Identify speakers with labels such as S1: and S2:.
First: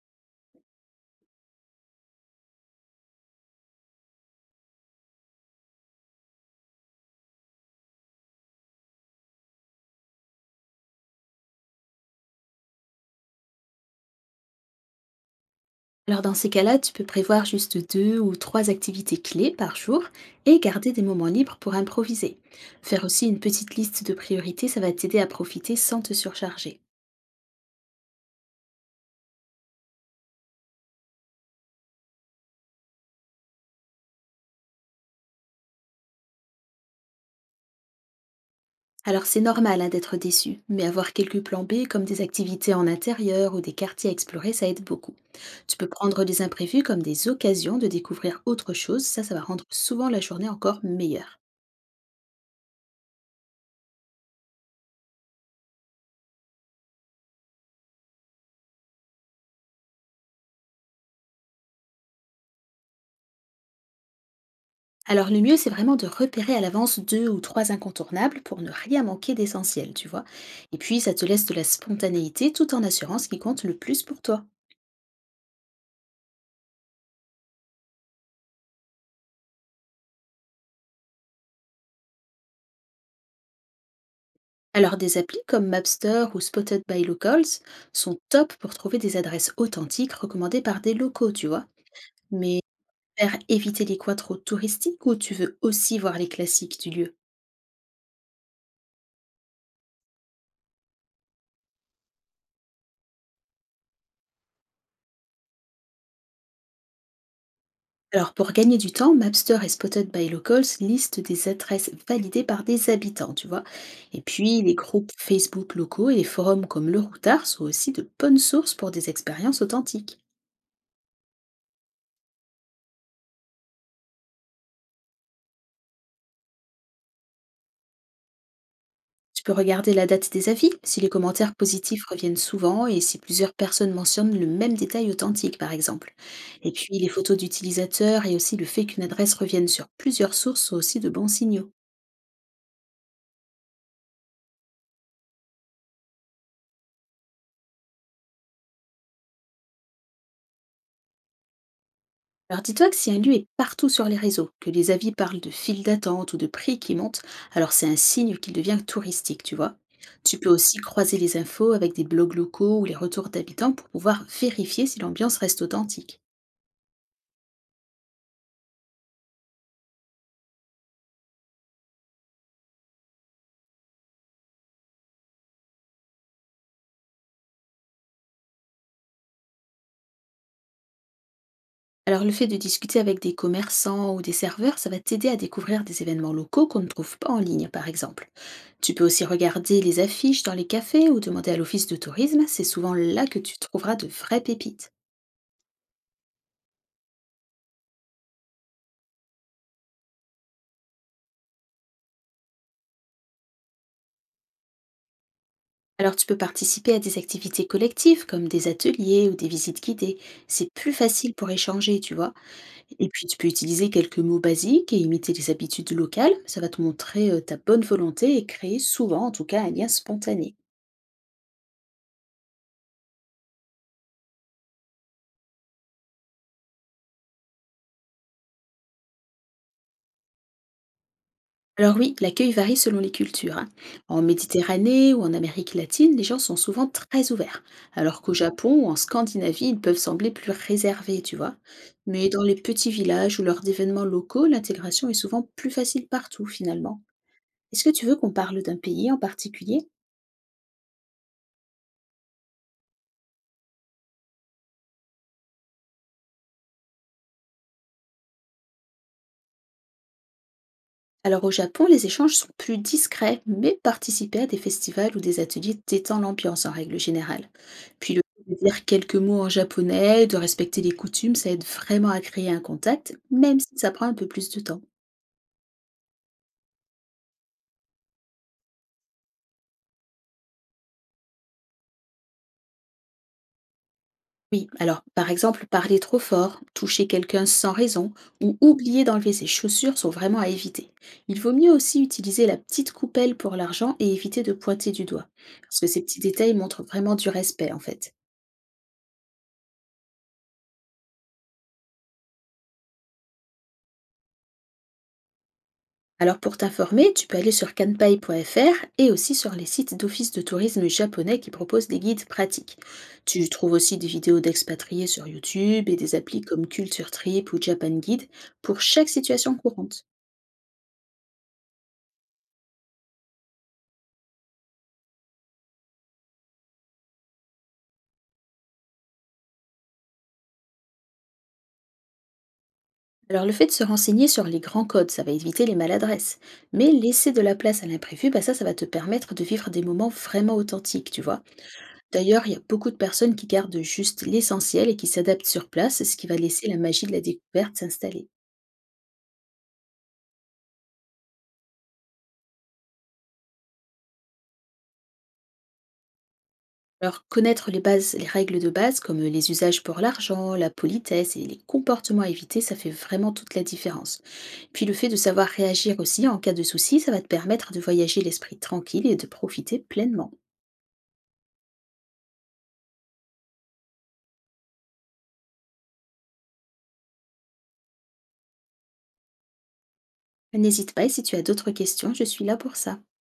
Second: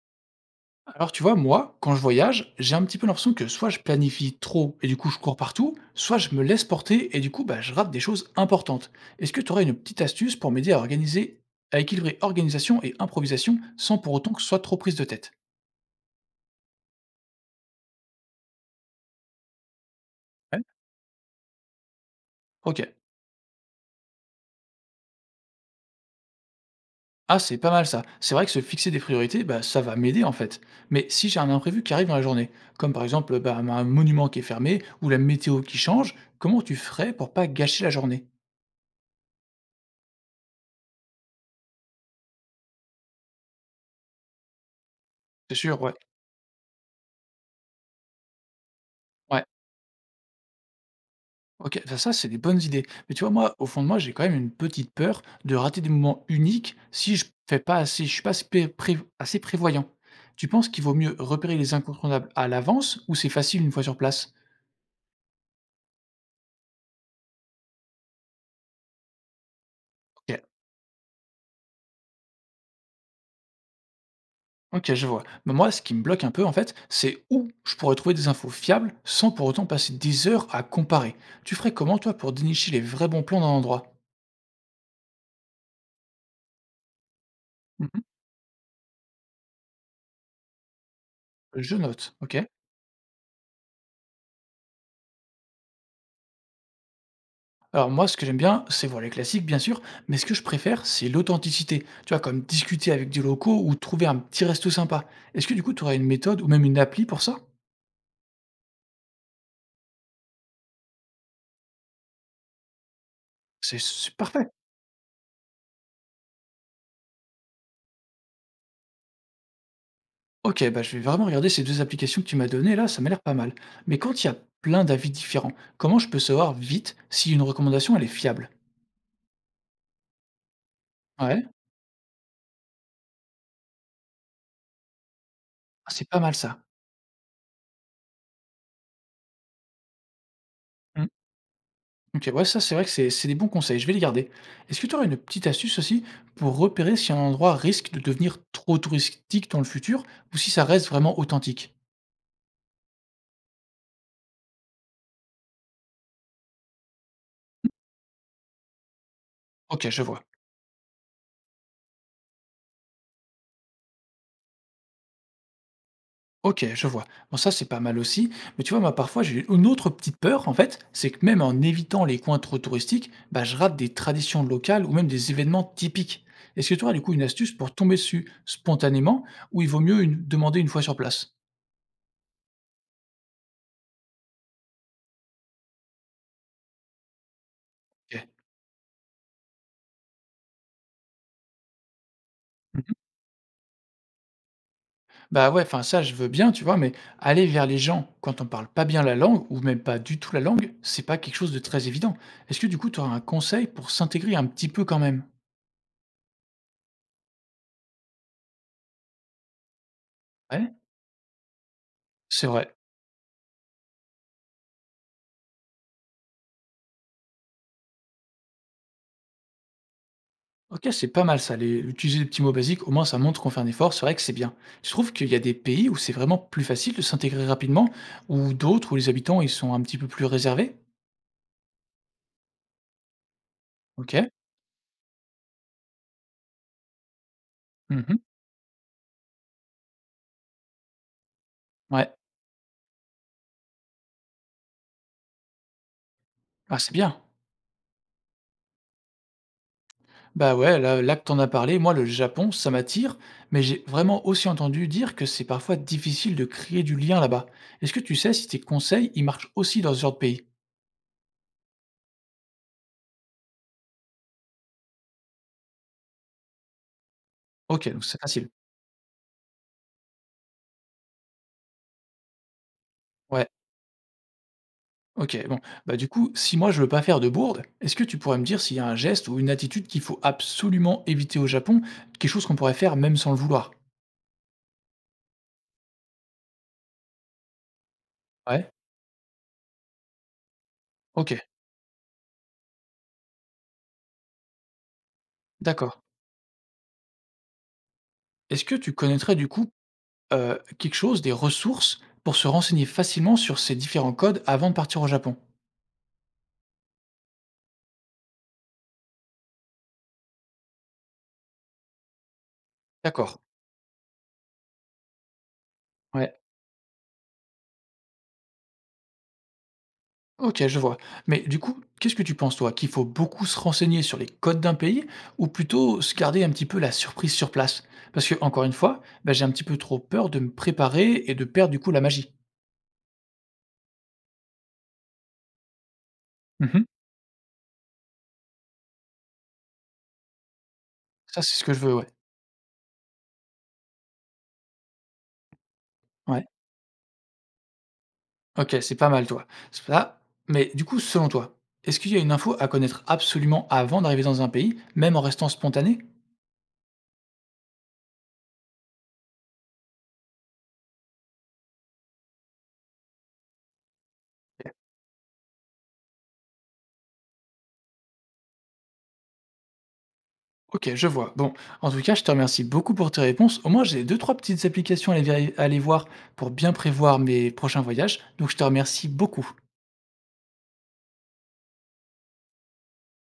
S1: Alors tu vois, moi, quand je voyage, j'ai un petit peu l'impression que soit je planifie trop et du coup je cours partout, soit je me laisse porter et du coup bah, je rate des choses importantes. Est-ce que tu aurais une petite astuce pour m'aider à organiser, à équilibrer organisation et improvisation sans pour autant que ce soit trop prise de tête?
S2: Alors dans ces cas-là, tu peux prévoir juste deux ou trois activités clés par jour et
S1: Ouais.
S2: garder des moments libres pour improviser.
S1: Ok.
S2: Faire aussi une petite liste de priorités, ça va t'aider à profiter sans te surcharger.
S1: Ah, c'est pas mal ça. C'est vrai que se fixer des priorités, bah, ça va m'aider en fait. Mais si j'ai un imprévu qui arrive dans la journée, comme par exemple bah, un monument qui est fermé ou la météo qui change, comment tu ferais pour pas gâcher la journée?
S2: Alors c'est normal hein, d'être déçu, mais avoir quelques plans B comme des activités en intérieur ou des quartiers à explorer, ça aide beaucoup.
S1: C'est
S2: Tu
S1: sûr,
S2: peux
S1: ouais.
S2: prendre les imprévus comme des occasions de découvrir autre chose, ça ça va
S1: Ouais.
S2: rendre souvent la journée encore meilleure.
S1: OK, ça ça, c'est des bonnes idées. Mais tu vois, moi, au fond de moi, j'ai quand même une petite peur de rater des moments uniques si je fais pas assez, je suis pas assez, assez prévoyant. Tu penses qu'il vaut mieux repérer les incontournables à l'avance ou c'est facile une fois sur place?
S2: Alors le mieux, c'est vraiment de repérer à l'avance deux ou trois incontournables pour ne rien manquer d'essentiel, tu vois.
S1: Ok,
S2: Et puis, ça te laisse de la spontanéité tout en assurant ce qui compte le plus pour toi.
S1: ok, je vois. Mais moi, ce qui me bloque un peu, en fait, c'est où je pourrais trouver des infos fiables sans pour autant passer des heures à comparer. Tu ferais comment, toi, pour dénicher les vrais bons plans d'un endroit?
S2: Alors des applis comme Mapster ou Spotted by Locals
S1: Mhm.
S2: sont top pour trouver des adresses authentiques recommandées par des locaux, tu vois.
S1: Je note, ok.
S2: Mais faire éviter les coins trop touristiques, ou tu veux aussi voir les classiques du lieu?
S1: Alors moi, ce que j'aime bien, c'est voir les classiques, bien sûr, mais ce que je préfère, c'est l'authenticité. Tu vois, comme discuter avec des locaux ou trouver un petit resto sympa. Est-ce que du coup, tu aurais une méthode ou même une appli pour ça?
S2: Alors pour gagner du temps, Mapster et Spotted by Locals listent des adresses validées par des habitants, tu vois.
S1: C'est
S2: Et
S1: parfait.
S2: puis les groupes Facebook locaux et les forums comme Le Routard sont aussi de bonnes sources pour des expériences authentiques.
S1: Ok, bah, je vais vraiment regarder ces deux applications que tu m'as données là, ça m'a l'air pas mal. Mais quand il y a plein d'avis différents, comment je peux savoir vite si une recommandation elle est fiable?
S2: Tu peux regarder la date des avis, si les
S1: Ouais.
S2: commentaires positifs reviennent souvent et si plusieurs personnes mentionnent le même détail authentique, par
S1: Ah, c'est
S2: exemple.
S1: pas mal ça.
S2: Et puis les photos d'utilisateurs et aussi le fait qu'une adresse revienne sur plusieurs sources sont aussi de bons signaux.
S1: OK, ouais, ça, c'est vrai que c'est des bons conseils, je vais les garder. Est-ce que tu aurais une petite astuce aussi pour repérer si un endroit risque de devenir trop touristique dans le futur ou si ça reste vraiment authentique?
S2: Alors dis-toi que si un lieu est partout sur les réseaux, que les avis parlent de files d'attente ou de prix qui montent, alors c'est un signe qu'il devient touristique, tu vois.
S1: OK, je vois.
S2: Tu peux aussi croiser les infos avec des blogs locaux ou les retours d'habitants pour pouvoir vérifier si l'ambiance reste authentique.
S1: OK, je vois. Bon, ça, c'est pas mal aussi. Mais tu vois, moi, parfois, j'ai une autre petite peur, en fait, c'est que même en évitant les coins trop touristiques, bah, je rate des traditions locales ou même des événements typiques. Est-ce que tu aurais du coup une astuce pour tomber dessus spontanément ou il vaut mieux demander une fois sur place?
S2: Alors le fait de discuter avec des commerçants ou des serveurs, ça va t'aider à découvrir des événements locaux qu'on ne trouve pas en ligne, par exemple. Tu peux aussi regarder les affiches dans les cafés ou demander à l'office de tourisme, c'est
S1: OK.
S2: souvent là que tu trouveras de vraies pépites.
S1: Bah, ouais, enfin ça je veux bien, tu vois, mais aller vers les gens quand on parle pas bien la langue ou même pas du tout la langue, c'est pas quelque chose de très évident. Est-ce que du coup tu aurais un conseil pour s'intégrer un petit peu quand même?
S2: Alors tu peux participer à des activités collectives comme des ateliers ou des visites guidées. C'est
S1: Ouais,
S2: plus facile pour échanger, tu vois.
S1: c'est vrai.
S2: Et puis tu peux utiliser quelques mots basiques et imiter les habitudes locales. Ça va te montrer ta bonne volonté et créer souvent, en tout cas, un lien spontané.
S1: OK, c'est pas mal ça, les utiliser des petits mots basiques, au moins ça montre qu'on fait un effort, c'est vrai que c'est bien. Je trouve qu'il y a des pays où c'est vraiment plus facile de s'intégrer rapidement ou d'autres où les habitants ils sont un petit peu plus réservés?
S2: Alors oui, l'accueil varie selon les cultures, hein. En
S1: OK.
S2: Méditerranée ou en Amérique latine, les gens sont souvent très ouverts, alors
S1: Mmh.
S2: qu'au Japon ou en Scandinavie, ils peuvent sembler plus réservés, tu vois.
S1: Ouais.
S2: Mais dans les petits villages ou lors d'événements locaux, l'intégration est souvent plus facile partout,
S1: Ah, c'est
S2: finalement.
S1: bien.
S2: Est-ce que tu veux qu'on parle d'un pays en particulier?
S1: Bah ouais, là là que tu en as parlé, moi le Japon, ça m'attire, mais j'ai vraiment aussi entendu dire que c'est parfois difficile de créer du lien là-bas. Est-ce que tu sais si tes conseils, ils marchent aussi dans ce genre de pays?
S2: Alors au Japon, les échanges sont plus discrets, mais participer à des festivals ou des ateliers détend l'ambiance en règle générale.
S1: Ok, donc
S2: Puis
S1: c'est
S2: le
S1: facile.
S2: fait de dire quelques mots en japonais, de respecter les coutumes, ça aide vraiment à créer un contact,
S1: Ouais,
S2: même si ça prend un peu plus de temps.
S1: ok, bon. Bah du coup, si moi je veux pas faire de bourde, est-ce que tu pourrais me dire s'il y a un geste ou une attitude qu'il faut absolument éviter au Japon, quelque chose qu'on pourrait faire même sans le vouloir?
S2: Oui, alors par exemple, parler trop fort, toucher quelqu'un sans raison ou
S1: Ouais,
S2: oublier d'enlever ses chaussures sont vraiment à éviter.
S1: ok,
S2: Il vaut mieux aussi utiliser la petite coupelle pour l'argent et éviter de pointer du doigt, parce que ces
S1: d'accord.
S2: petits détails montrent vraiment du respect, en fait.
S1: Est-ce que tu connaîtrais du coup quelque chose, des ressources pour se renseigner facilement sur ces différents codes avant de partir au Japon?
S2: Alors pour t'informer, tu peux aller sur kanpai.fr et aussi sur les sites d'offices de tourisme japonais qui proposent des guides pratiques.
S1: D'accord.
S2: Tu trouves aussi des vidéos d'expatriés sur YouTube et des applis
S1: Ouais.
S2: comme Culture Trip ou Japan Guide pour chaque situation courante.
S1: OK, je vois. Mais du coup, qu'est-ce que tu penses, toi? Qu'il faut beaucoup se renseigner sur les codes d'un pays ou plutôt se garder un petit peu la surprise sur place? Parce que, encore une fois, bah, j'ai un petit peu trop peur de me préparer et de perdre du coup la magie.
S2: Alors le fait de se renseigner sur les grands codes, ça va éviter les maladresses.
S1: Mmh.
S2: Mais laisser de la place à l'imprévu, bah ça, ça va te permettre de vivre des moments vraiment authentiques, tu vois.
S1: Ça, c'est ce que je veux, ouais.
S2: D'ailleurs, il y a beaucoup de personnes qui gardent juste l'essentiel et qui s'adaptent sur place, ce qui va
S1: Ouais.
S2: laisser la magie de la découverte s'installer.
S1: OK, c'est pas mal, toi. C'est ça, mais du coup, selon toi, est-ce qu'il y a une info à connaître absolument avant d'arriver dans un pays, même en restant spontané?
S2: Alors, connaître les bases, les règles de base, comme les usages pour l'argent, la politesse et les comportements à éviter, ça fait vraiment toute la différence. Puis le fait de savoir réagir aussi en cas de souci, ça va te permettre de voyager l'esprit tranquille et de profiter pleinement.
S1: OK, je vois. Bon, en tout cas, je te remercie beaucoup pour tes réponses. Au moins, j'ai deux, trois petites applications à aller, à aller voir pour bien prévoir mes prochains voyages. Donc, je te remercie beaucoup.
S2: N'hésite pas, et si tu as d'autres questions, je suis là pour ça.